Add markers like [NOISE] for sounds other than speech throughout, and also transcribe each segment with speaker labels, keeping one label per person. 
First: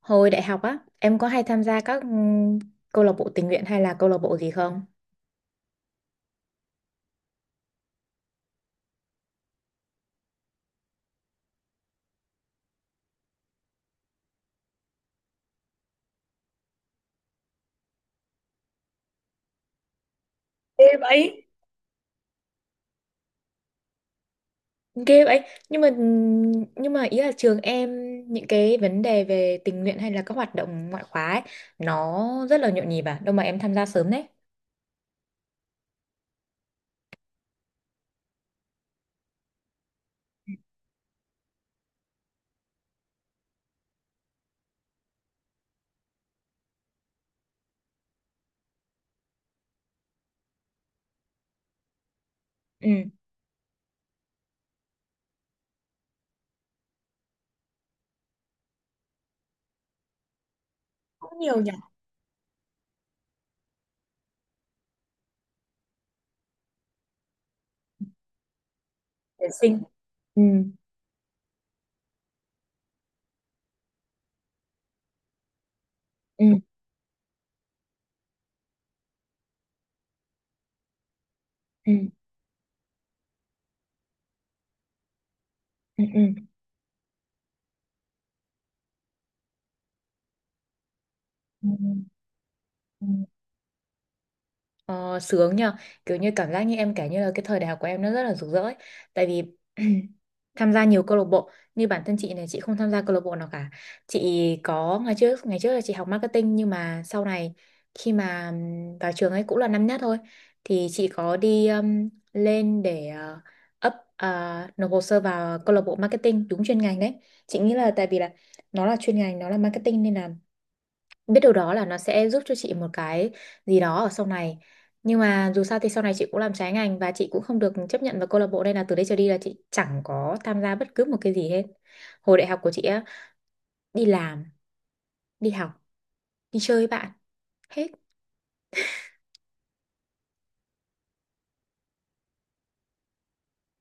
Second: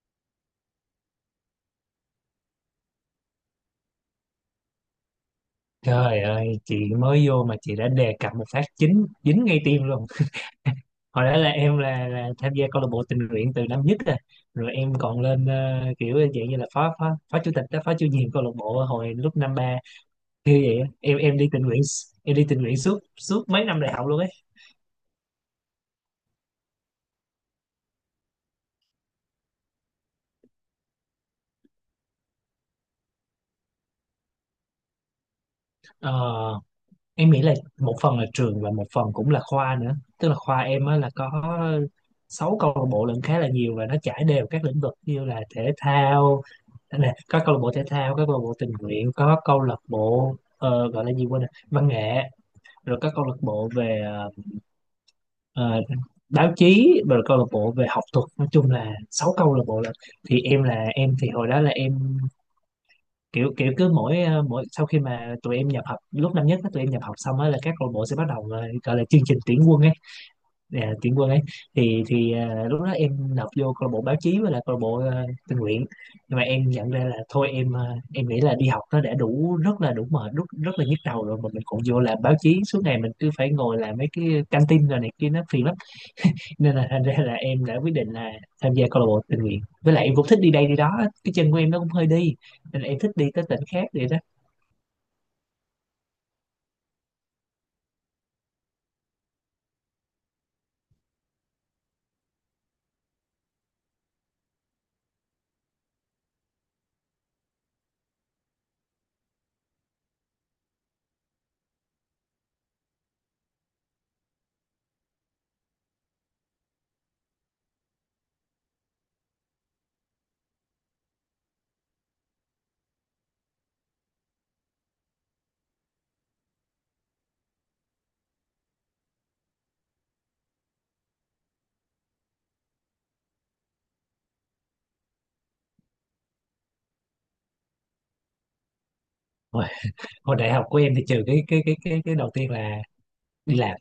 Speaker 1: Hồi đại học á, em có hay tham gia các câu lạc bộ tình nguyện hay là câu lạc bộ gì không?
Speaker 2: Trời ơi, chị mới vô mà chị đã đề cập một phát chính dính ngay tim luôn. [LAUGHS] Hồi đó là em là tham gia câu lạc bộ tình nguyện từ năm nhất rồi. Rồi em còn lên kiểu dạng như là phó phó phó chủ tịch đó, phó chủ nhiệm câu lạc bộ hồi lúc năm ba. Như vậy á,
Speaker 1: Ê
Speaker 2: em
Speaker 1: vậy.
Speaker 2: đi tình nguyện s- em đi tình nguyện suốt suốt mấy năm đại học luôn ấy.
Speaker 1: Ghê vậy. Nhưng mà ừ, nhưng mà ý là trường em, những cái vấn đề về tình nguyện hay là các hoạt động ngoại khóa ấy, nó rất là nhộn nhịp à, đâu mà em tham gia sớm đấy.
Speaker 2: Ờ, em nghĩ là một phần là trường và một phần cũng là khoa nữa. Tức là khoa em á là có sáu câu lạc bộ lận, khá là nhiều, và nó trải đều các lĩnh vực như là thể thao. Đây nè, có câu lạc bộ thể thao, có câu lạc bộ tình nguyện, có câu lạc bộ gọi là gì quên rồi, văn nghệ,
Speaker 1: Ừ.
Speaker 2: rồi có câu lạc bộ về ờ, báo chí, rồi câu lạc bộ về học thuật. Nói chung là sáu câu lạc bộ. Là thì em là em thì
Speaker 1: Cũng
Speaker 2: hồi
Speaker 1: nhiều
Speaker 2: đó
Speaker 1: nhỉ.
Speaker 2: là em kiểu kiểu cứ mỗi mỗi sau khi mà tụi em nhập học lúc năm nhất á, tụi em nhập học xong á là các câu lạc bộ sẽ bắt đầu gọi là chương trình
Speaker 1: Tuyển
Speaker 2: tuyển quân
Speaker 1: sinh.
Speaker 2: ấy,
Speaker 1: Ừ.
Speaker 2: tuyển quân ấy. Lúc đó em nộp vô câu lạc bộ báo chí với lại câu lạc bộ tình nguyện. Nhưng mà
Speaker 1: Ừ.
Speaker 2: em nhận ra là thôi, em nghĩ là đi học nó đã đủ, rất là đủ mệt, rất rất là nhức đầu rồi, mà mình còn
Speaker 1: Ừ.
Speaker 2: vô làm báo chí suốt ngày mình cứ phải ngồi làm mấy cái căng tin rồi này kia, nó phiền lắm.
Speaker 1: Ừ.
Speaker 2: Nên là thành ra là em đã quyết định là tham gia câu lạc bộ tình nguyện, với lại em cũng thích đi đây đi đó, cái chân của
Speaker 1: Ừ.
Speaker 2: em nó cũng hơi đi, nên là em
Speaker 1: Ừ.
Speaker 2: thích đi tới tỉnh khác vậy đó.
Speaker 1: Ờ, sướng nhờ, kiểu như cảm giác như em kể như là cái thời đại học của em nó rất là rực rỡ ấy. Tại vì [CLEARS THROAT] tham gia nhiều câu lạc bộ, như bản thân chị này, chị không tham gia câu lạc bộ nào cả. Chị có, ngày trước, ngày trước là chị học marketing, nhưng mà sau này khi mà vào trường ấy cũng là năm nhất thôi, thì chị có đi, lên để up ờ, nộp hồ sơ vào câu lạc bộ marketing đúng chuyên ngành đấy. Chị nghĩ là tại vì là nó là chuyên ngành, nó là marketing nên là biết điều đó là nó sẽ giúp cho chị một cái gì đó ở sau này. Nhưng mà dù sao thì sau này chị cũng làm trái ngành, và chị cũng không được chấp nhận vào câu lạc bộ, nên là từ đây trở đi là chị chẳng có tham gia bất cứ một cái gì hết. Hồi đại học của chị á, đi làm, đi học, đi chơi với bạn, hết.
Speaker 2: Hồi, hồi đại học của em thì trừ cái đầu tiên là đi làm.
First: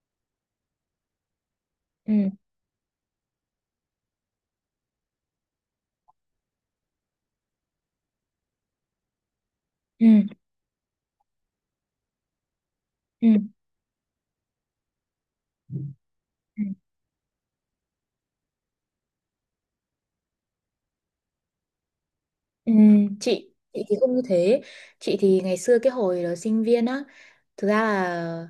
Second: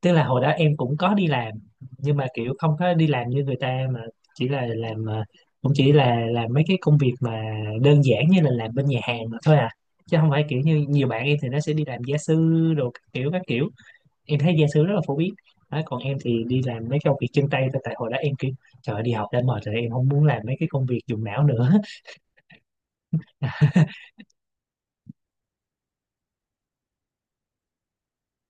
Speaker 2: Tức là hồi đó em cũng có đi làm, nhưng mà
Speaker 1: Ừ.
Speaker 2: kiểu không có đi làm như người ta, mà chỉ là làm cũng chỉ là làm mấy cái công việc mà đơn giản như là làm bên nhà hàng mà thôi à, chứ
Speaker 1: Ừ.
Speaker 2: không phải kiểu như nhiều bạn em thì nó sẽ đi làm gia sư đồ các kiểu
Speaker 1: Ừ.
Speaker 2: các kiểu. Em thấy gia sư rất là phổ biến đó, còn em thì đi
Speaker 1: Ừ.
Speaker 2: làm mấy công việc chân tay thôi, tại hồi đó em kiểu trời ơi, đi học đã mệt rồi, em không muốn làm mấy cái công việc dùng não nữa. [LAUGHS]
Speaker 1: Ừ, chị thì không như thế. Chị thì ngày xưa cái hồi đó sinh viên á, thực ra là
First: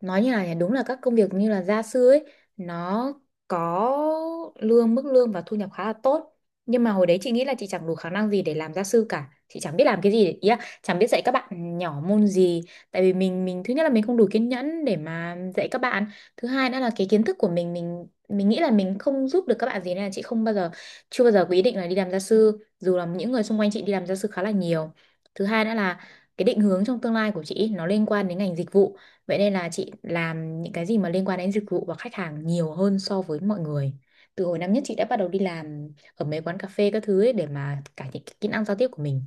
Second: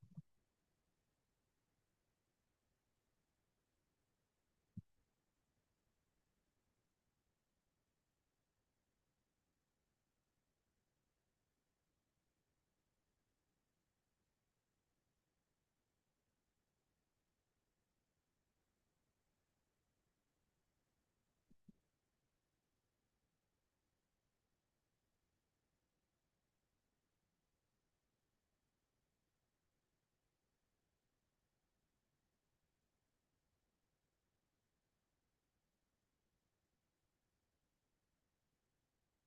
Speaker 1: nói như là, đúng là các công việc như là gia sư ấy, nó có lương, mức lương và thu nhập khá là tốt. Nhưng mà hồi đấy chị nghĩ là chị chẳng đủ khả năng gì để làm gia sư cả, chị chẳng biết làm cái gì, ý là chẳng biết dạy các bạn nhỏ môn gì. Tại vì mình, thứ nhất là mình không đủ kiên nhẫn để mà dạy các bạn. Thứ hai nữa là cái kiến thức của mình, mình nghĩ là mình không giúp được các bạn gì, nên là chị không bao giờ, chưa bao giờ có ý định là đi làm gia sư, dù là những người xung quanh chị đi làm gia sư khá là nhiều. Thứ hai nữa là cái định hướng trong tương lai của chị ý, nó liên quan đến ngành dịch vụ, vậy nên là chị làm những cái gì mà liên quan đến dịch vụ và khách hàng nhiều hơn so với mọi người. Từ hồi năm nhất chị đã bắt đầu đi làm ở mấy quán cà phê các thứ ấy để mà cải thiện cái kỹ năng giao tiếp của mình.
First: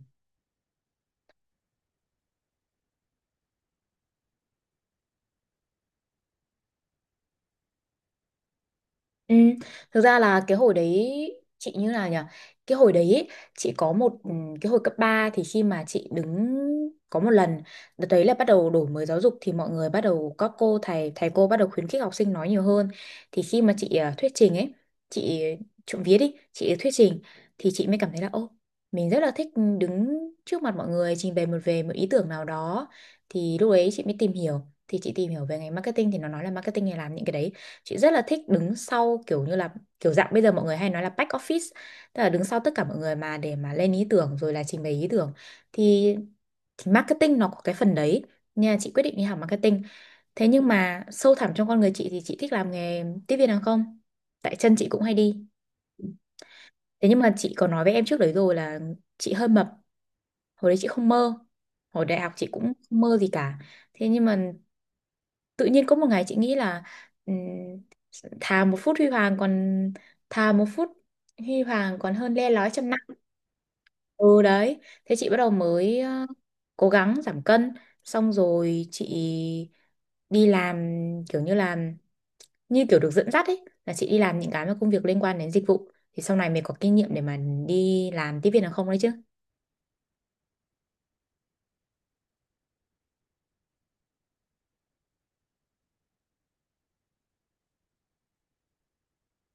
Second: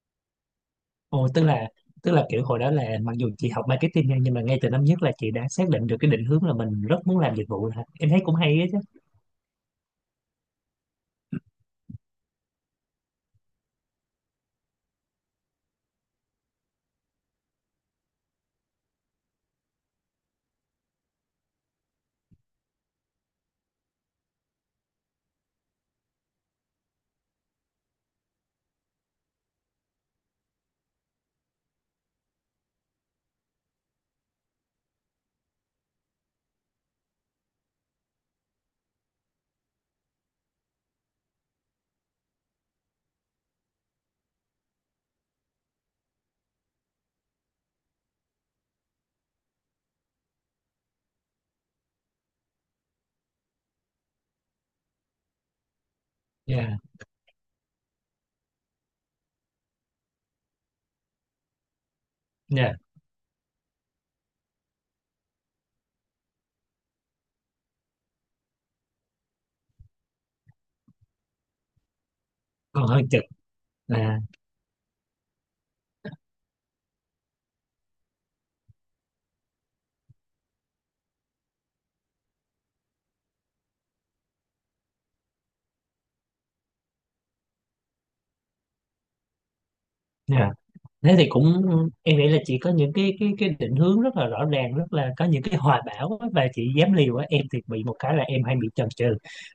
Speaker 2: Ồ, tức là kiểu hồi đó là mặc dù chị học marketing nha, nhưng mà ngay từ năm nhất là chị đã xác định được cái định hướng là mình rất muốn làm dịch vụ hả? Em thấy cũng hay á chứ.
Speaker 1: Ừ. Thực ra là cái hồi đấy chị như là nhỉ, cái hồi đấy ý, chị có một, cái hồi cấp 3 thì khi mà chị đứng, có một lần đợt đấy là bắt đầu đổi mới giáo dục thì mọi người bắt đầu, các cô thầy, thầy cô bắt đầu khuyến khích học sinh nói nhiều hơn, thì khi mà chị thuyết trình ấy, chị trộm vía đi chị thuyết trình, thì chị mới cảm thấy là ô, mình rất là thích đứng trước mặt mọi người trình bày một, về một ý tưởng nào đó. Thì lúc đấy chị mới tìm hiểu, thì chị tìm hiểu về ngành marketing thì nó nói là marketing này làm những cái đấy. Chị rất là thích đứng sau, kiểu như là kiểu dạng bây giờ mọi người hay nói là back office, tức là đứng sau tất cả mọi người mà để mà lên ý tưởng rồi là trình bày ý tưởng, thì, thì marketing nó có cái phần đấy, nên là chị quyết định đi học marketing. Thế nhưng mà sâu thẳm trong con người chị thì chị thích làm nghề tiếp viên hàng không, tại chân chị cũng hay đi.
Speaker 2: Dạ.
Speaker 1: Thế nhưng mà chị có nói với em trước đấy rồi là chị hơi mập, hồi đấy chị không mơ, hồi đại học chị cũng
Speaker 2: Yeah,
Speaker 1: không mơ gì cả. Thế nhưng mà tự nhiên có một ngày chị nghĩ là, ừm, thà một phút huy hoàng còn, thà một phút huy hoàng còn hơn le lói
Speaker 2: còn
Speaker 1: trăm năm.
Speaker 2: hơi cực, à,
Speaker 1: Ừ đấy, thế chị bắt đầu mới cố gắng giảm cân, xong rồi chị đi làm, kiểu như là, như kiểu được dẫn dắt ấy, là chị đi làm những cái mà công việc liên quan đến dịch vụ thì sau này mình có kinh nghiệm để mà đi làm tiếp viên hàng không đấy chứ.
Speaker 2: nhưng thế thì cũng, em nghĩ là chị có những cái định hướng rất là rõ ràng, rất là có những cái hoài bão á, và chị dám liều á. Em thì bị một cái là em hay bị chần chừ.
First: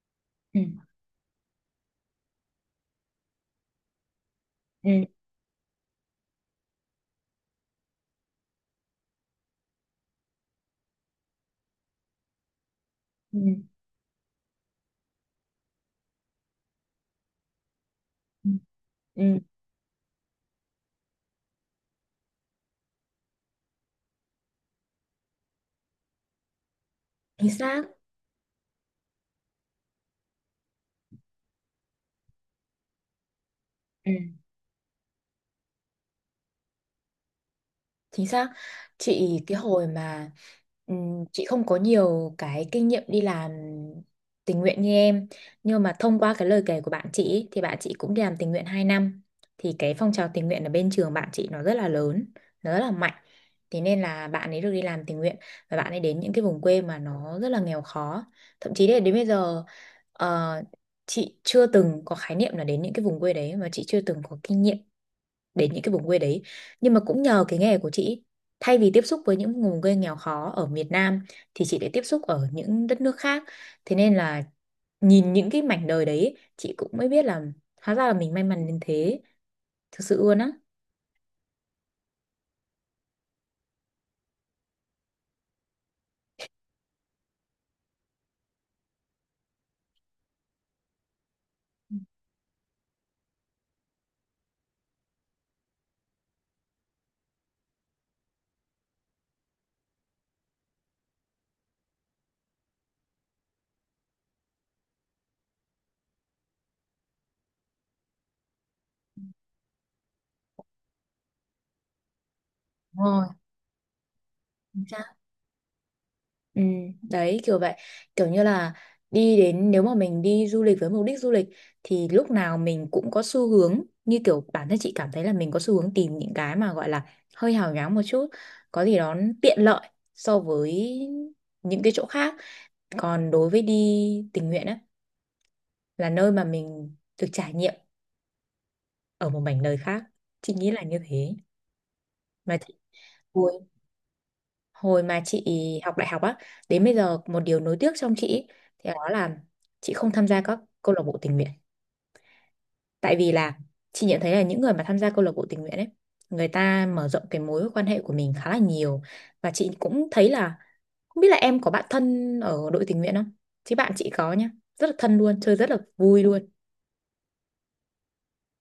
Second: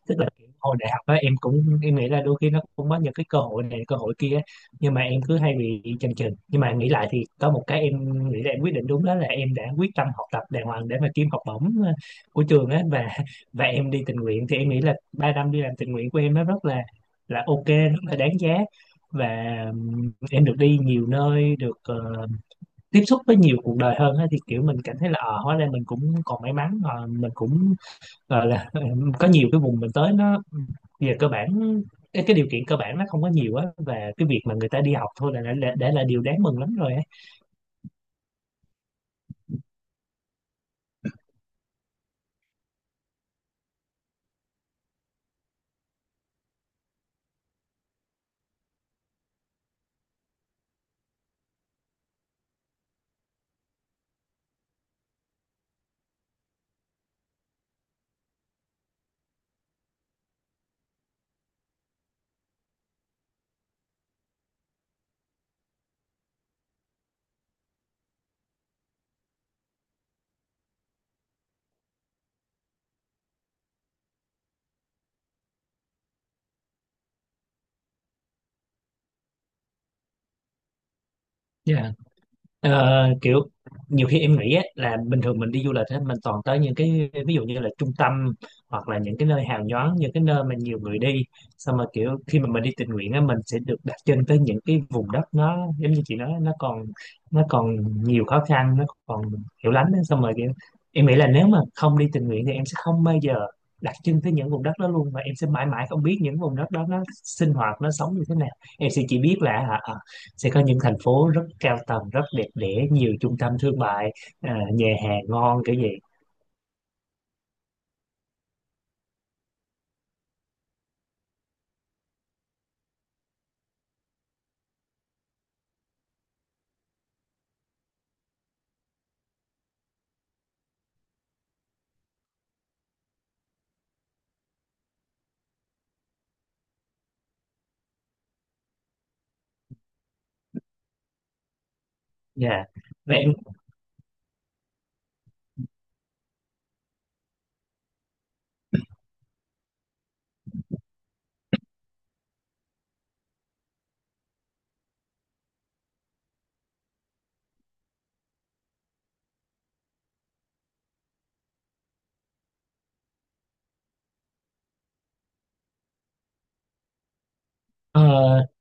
Speaker 2: Tức là kiểu
Speaker 1: Ừ.
Speaker 2: hồi đại học á, em cũng em nghĩ là đôi khi nó cũng có những cái cơ hội này cơ hội kia á,
Speaker 1: Ừ.
Speaker 2: nhưng mà em cứ hay bị chần chừ. Nhưng mà nghĩ lại thì có một cái em nghĩ là em quyết định đúng, đó là em đã quyết tâm học tập đàng hoàng để mà kiếm học bổng của trường á, và [LAUGHS]
Speaker 1: Ừ.
Speaker 2: và em đi tình nguyện. Thì em nghĩ là 3 năm đi làm tình nguyện của em nó rất là ok, rất là đáng
Speaker 1: Ừ.
Speaker 2: giá. Và
Speaker 1: Ừ.
Speaker 2: em được đi nhiều nơi, được tiếp xúc với nhiều cuộc đời hơn á, thì kiểu mình cảm thấy là hóa ra mình cũng còn may mắn, mình
Speaker 1: Chính
Speaker 2: cũng
Speaker 1: xác.
Speaker 2: gọi là [LAUGHS] có nhiều cái vùng mình tới nó về cơ bản cái điều kiện cơ bản nó không có nhiều á, và
Speaker 1: Ừ.
Speaker 2: cái việc mà người ta đi học thôi là đã là điều đáng mừng lắm rồi
Speaker 1: Chính xác. Chị cái hồi mà, chị không có nhiều cái kinh nghiệm đi làm tình nguyện như em, nhưng mà thông qua cái lời kể của bạn chị ý, thì bạn chị cũng đi làm tình nguyện 2 năm, thì cái phong trào tình nguyện ở bên trường bạn chị nó rất là lớn, nó rất là mạnh, thế nên là bạn ấy được đi làm tình nguyện, và bạn ấy đến những cái vùng quê mà nó rất là nghèo khó. Thậm chí là đến bây giờ, ờ, chị chưa từng có khái niệm là đến những cái vùng quê đấy, mà chị chưa từng có kinh nghiệm đến những cái vùng quê đấy. Nhưng mà cũng nhờ cái nghề của chị, thay vì tiếp xúc với những vùng quê nghèo khó ở miền Nam, thì chị lại tiếp xúc ở những đất nước khác. Thế nên là nhìn những cái mảnh đời đấy chị cũng mới biết là, hóa ra là mình may mắn đến thế, thực sự luôn á.
Speaker 2: á. Kiểu nhiều khi em nghĩ á, là bình thường mình đi du lịch á, mình toàn tới những cái ví dụ như là trung tâm, hoặc là những cái nơi hào nhoáng, những cái nơi mà nhiều người đi. Xong mà kiểu khi mà mình đi tình nguyện á, mình sẽ được đặt chân tới những cái vùng đất nó giống như chị nói, nó còn, nó còn nhiều khó khăn, nó còn hiểu lắm á. Xong rồi kiểu em nghĩ là nếu mà không đi tình nguyện thì em sẽ không bao giờ đặt chân tới những vùng đất đó luôn, và em sẽ mãi mãi không biết những vùng đất đó nó sinh hoạt, nó sống như thế nào. Em sẽ chỉ biết là hả, sẽ có những thành phố rất cao tầng, rất đẹp đẽ,
Speaker 1: Đúng
Speaker 2: nhiều
Speaker 1: rồi.
Speaker 2: trung tâm thương mại,
Speaker 1: Chính
Speaker 2: nhà
Speaker 1: xác.
Speaker 2: hàng ngon kiểu vậy.
Speaker 1: Ừ, đấy kiểu vậy, kiểu như là đi đến, nếu mà mình đi du lịch với mục đích du lịch, thì lúc nào mình cũng có xu hướng, như kiểu bản thân chị cảm thấy là mình có xu hướng tìm những cái mà gọi là hơi hào nhoáng một chút, có gì đó tiện lợi so với những cái chỗ khác. Còn đối với đi tình nguyện á, là nơi mà mình được trải nghiệm ở một mảnh đời khác, chị nghĩ là như thế. Mà
Speaker 2: Dạ.
Speaker 1: chị
Speaker 2: Và em
Speaker 1: hồi mà chị học đại học á, đến bây giờ một điều nối tiếc trong chị ý, thì đó là chị không tham gia các câu lạc bộ tình nguyện. Tại vì là chị nhận thấy là những người mà tham gia câu lạc bộ tình nguyện ấy, người ta mở rộng cái mối quan hệ của mình khá là nhiều. Và chị cũng thấy là, không biết là em có bạn thân ở đội tình nguyện không, chứ bạn chị có nhá, rất là thân luôn, chơi rất là vui luôn.
Speaker 2: ờ,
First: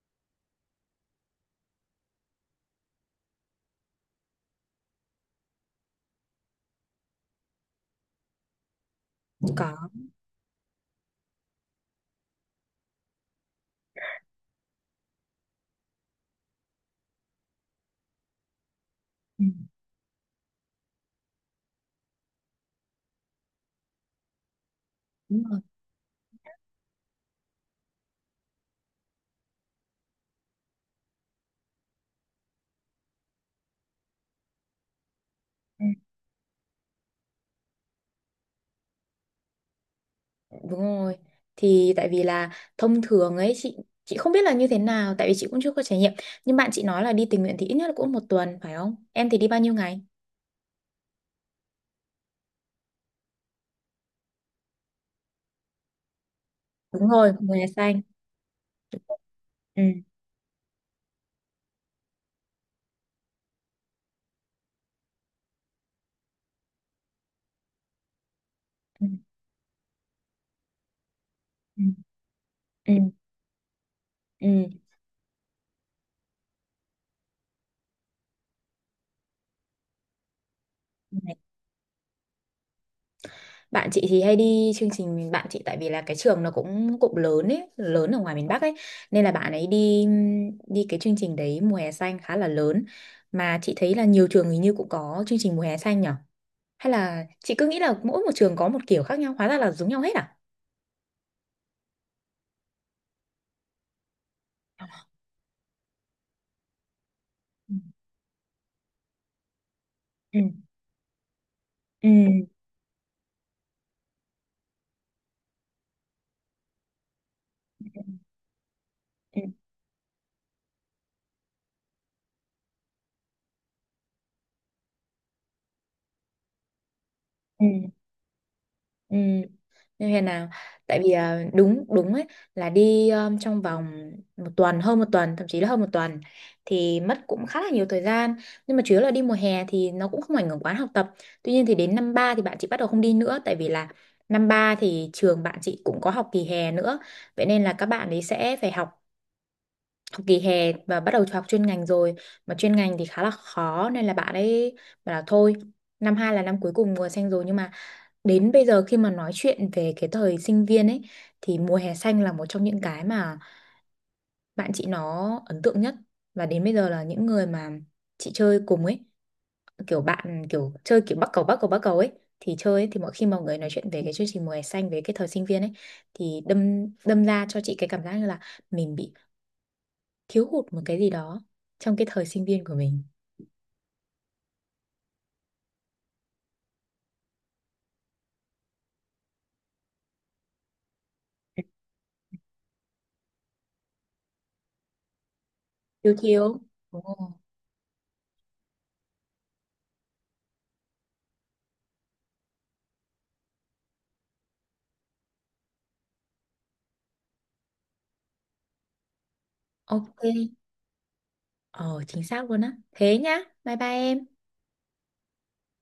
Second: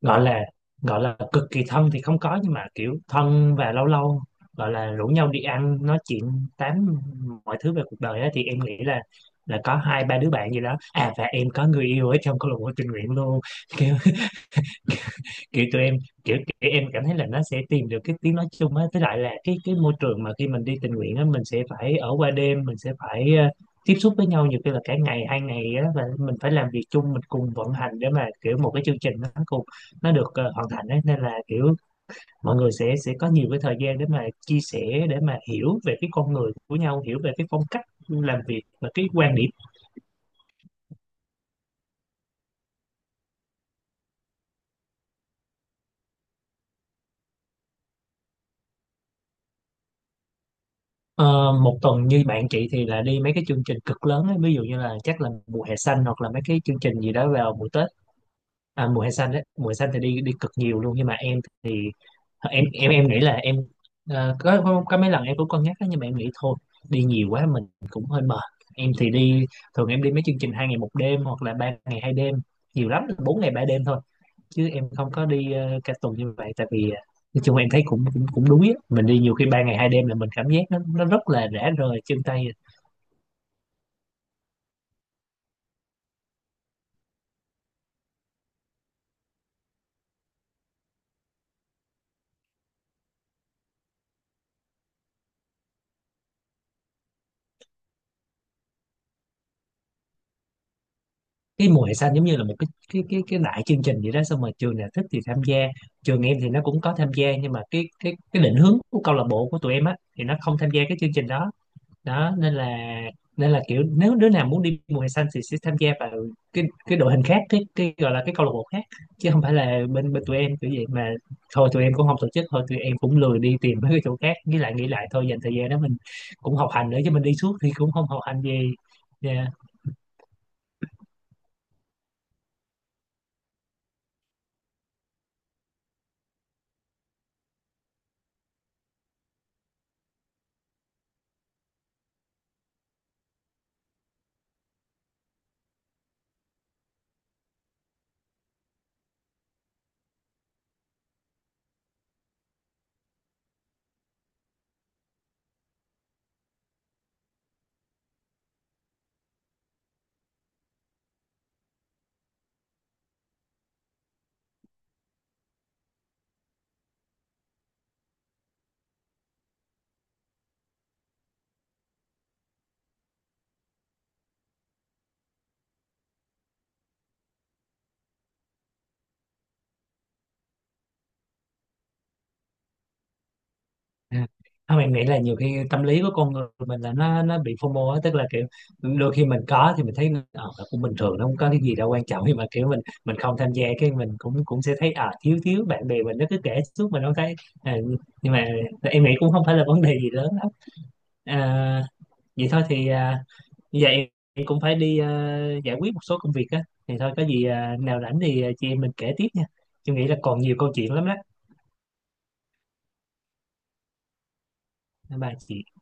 Speaker 2: gọi là, cực kỳ thân thì không có, nhưng mà kiểu thân, và lâu lâu gọi là rủ nhau đi ăn nói chuyện tám mọi thứ về cuộc đời á, thì em nghĩ là
Speaker 1: Có.
Speaker 2: có hai ba đứa bạn gì đó, à và em có người yêu ở trong câu lạc bộ tình nguyện luôn. [LAUGHS] Kiểu tụi em, kiểu em cảm thấy là nó sẽ tìm được cái tiếng nói chung á, với lại là
Speaker 1: Ừ,
Speaker 2: cái môi trường mà khi mình đi tình nguyện á, mình sẽ phải ở qua đêm, mình sẽ phải tiếp xúc với nhau nhiều khi là cả ngày hai
Speaker 1: đúng rồi.
Speaker 2: ngày á, và mình phải làm việc chung, mình cùng vận hành để mà kiểu một cái chương trình nó cùng nó được hoàn thành ấy. Nên là kiểu mọi người sẽ có nhiều cái thời gian để mà chia sẻ, để mà hiểu về cái con người của nhau, hiểu về cái phong cách làm việc và cái quan điểm.
Speaker 1: Đúng rồi. Thì tại vì là thông thường ấy chị, không biết là như thế nào tại vì chị cũng chưa có trải nghiệm. Nhưng bạn chị nói là đi tình nguyện thì ít nhất là cũng một tuần phải không? Em thì đi bao nhiêu ngày?
Speaker 2: Ờ, một tuần như bạn chị thì là đi mấy cái chương trình cực lớn ấy, ví dụ như là chắc là mùa hè xanh, hoặc là mấy cái chương trình
Speaker 1: Đúng
Speaker 2: gì đó
Speaker 1: rồi, mùa
Speaker 2: vào
Speaker 1: hè
Speaker 2: mùa Tết.
Speaker 1: xanh.
Speaker 2: Mùa
Speaker 1: Đúng
Speaker 2: hè
Speaker 1: rồi.
Speaker 2: xanh đấy, mùa hè
Speaker 1: Ừ.
Speaker 2: xanh thì đi đi cực nhiều luôn. Nhưng mà em thì em nghĩ là em có mấy lần em cũng cân nhắc đó, nhưng mà em nghĩ thôi đi nhiều quá mình cũng hơi mệt. Em
Speaker 1: Ừ.
Speaker 2: thì đi, thường em đi mấy chương trình 2 ngày 1 đêm hoặc là ba
Speaker 1: Ừ.
Speaker 2: ngày hai đêm nhiều
Speaker 1: Ừ.
Speaker 2: lắm là 4 ngày 3 đêm thôi.
Speaker 1: Ừ.
Speaker 2: Chứ em không có đi cả tuần như vậy, tại vì nói chung em thấy cũng cũng cũng đuối á. Mình đi nhiều khi 3 ngày 2 đêm là mình cảm giác nó rất
Speaker 1: Này,
Speaker 2: là rã rời chân tay. Ờ,
Speaker 1: bạn chị thì hay đi chương trình, bạn chị tại vì là cái trường nó cũng, cũng lớn ấy, lớn ở ngoài miền Bắc ấy, nên là bạn ấy đi, đi cái chương trình đấy mùa hè xanh khá là lớn. Mà chị thấy là nhiều trường hình như cũng có chương trình mùa hè xanh nhỉ? Hay là chị cứ nghĩ là mỗi một trường có một kiểu khác nhau, hóa ra là giống nhau hết à?
Speaker 2: cái mùa hè xanh giống như là một cái đại chương trình vậy đó, xong rồi trường nào thích thì tham gia. Trường em thì nó cũng có tham gia, nhưng mà
Speaker 1: Ừ.
Speaker 2: cái định hướng của câu lạc bộ của tụi em á thì nó
Speaker 1: Ừ,
Speaker 2: không tham gia cái chương trình đó.
Speaker 1: ừ,
Speaker 2: Đó nên là, kiểu nếu đứa nào muốn đi mùa hè xanh thì sẽ tham gia vào cái đội hình khác, cái gọi là cái câu lạc bộ khác, chứ
Speaker 1: ừ,
Speaker 2: không phải là bên bên tụi em kiểu vậy mà. Thôi tụi em cũng không tổ chức, thôi tụi em cũng lười đi tìm mấy cái chỗ khác. Nghĩ lại nghĩ lại thôi, dành thời gian đó mình cũng học hành nữa chứ, mình đi suốt
Speaker 1: ừ,
Speaker 2: thì cũng không học hành gì.
Speaker 1: ừ.
Speaker 2: Dạ.
Speaker 1: Như thế nào? Tại vì à, đúng đúng ấy, là đi trong vòng một tuần, hơn một tuần, thậm chí là hơn một tuần thì mất cũng khá là nhiều thời gian. Nhưng mà chủ yếu là đi mùa hè thì nó cũng không ảnh hưởng quá học tập. Tuy nhiên thì đến năm ba thì bạn chị bắt đầu không đi nữa, tại vì là năm ba thì trường bạn chị cũng có học kỳ hè nữa, vậy nên là các bạn ấy sẽ phải học học kỳ hè và bắt đầu học chuyên ngành rồi. Mà chuyên ngành thì khá là khó nên là bạn ấy bảo là thôi, năm hai là năm cuối cùng mùa xanh rồi. Nhưng mà đến bây giờ khi mà nói chuyện về cái thời sinh viên ấy, thì mùa hè xanh là một trong những cái mà bạn chị nó ấn tượng nhất. Và đến bây giờ là những người mà chị chơi cùng ấy, kiểu bạn, kiểu chơi kiểu bắc cầu, bắc cầu ấy thì chơi ấy, thì mỗi khi mọi người nói chuyện về cái chương trình mùa hè xanh, về cái thời sinh viên ấy, thì đâm đâm ra cho chị cái cảm giác như là mình bị thiếu hụt một cái gì đó trong cái thời sinh viên của mình.
Speaker 2: À, Không, em nghĩ là nhiều khi tâm lý của con người mình là nó bị FOMO á, tức là kiểu đôi khi mình có thì mình thấy nó cũng bình thường, nó không có cái gì đâu quan trọng, nhưng mà kiểu mình không tham gia cái, mình cũng cũng sẽ thấy thiếu thiếu, bạn bè
Speaker 1: Thiếu,
Speaker 2: mình nó cứ
Speaker 1: thiếu.
Speaker 2: kể suốt
Speaker 1: Ồ,
Speaker 2: mình không thấy. à, nhưng mà em nghĩ cũng không phải là vấn đề gì lớn lắm. à, Vậy thôi thì bây giờ em cũng phải đi giải quyết một số công việc á, thì thôi có gì nào rảnh thì chị em mình kể tiếp nha. Em nghĩ là
Speaker 1: ok.
Speaker 2: còn nhiều câu chuyện lắm đó.
Speaker 1: Ờ, chính xác luôn á, thế nhá, bye bye em.
Speaker 2: Bye bye chị.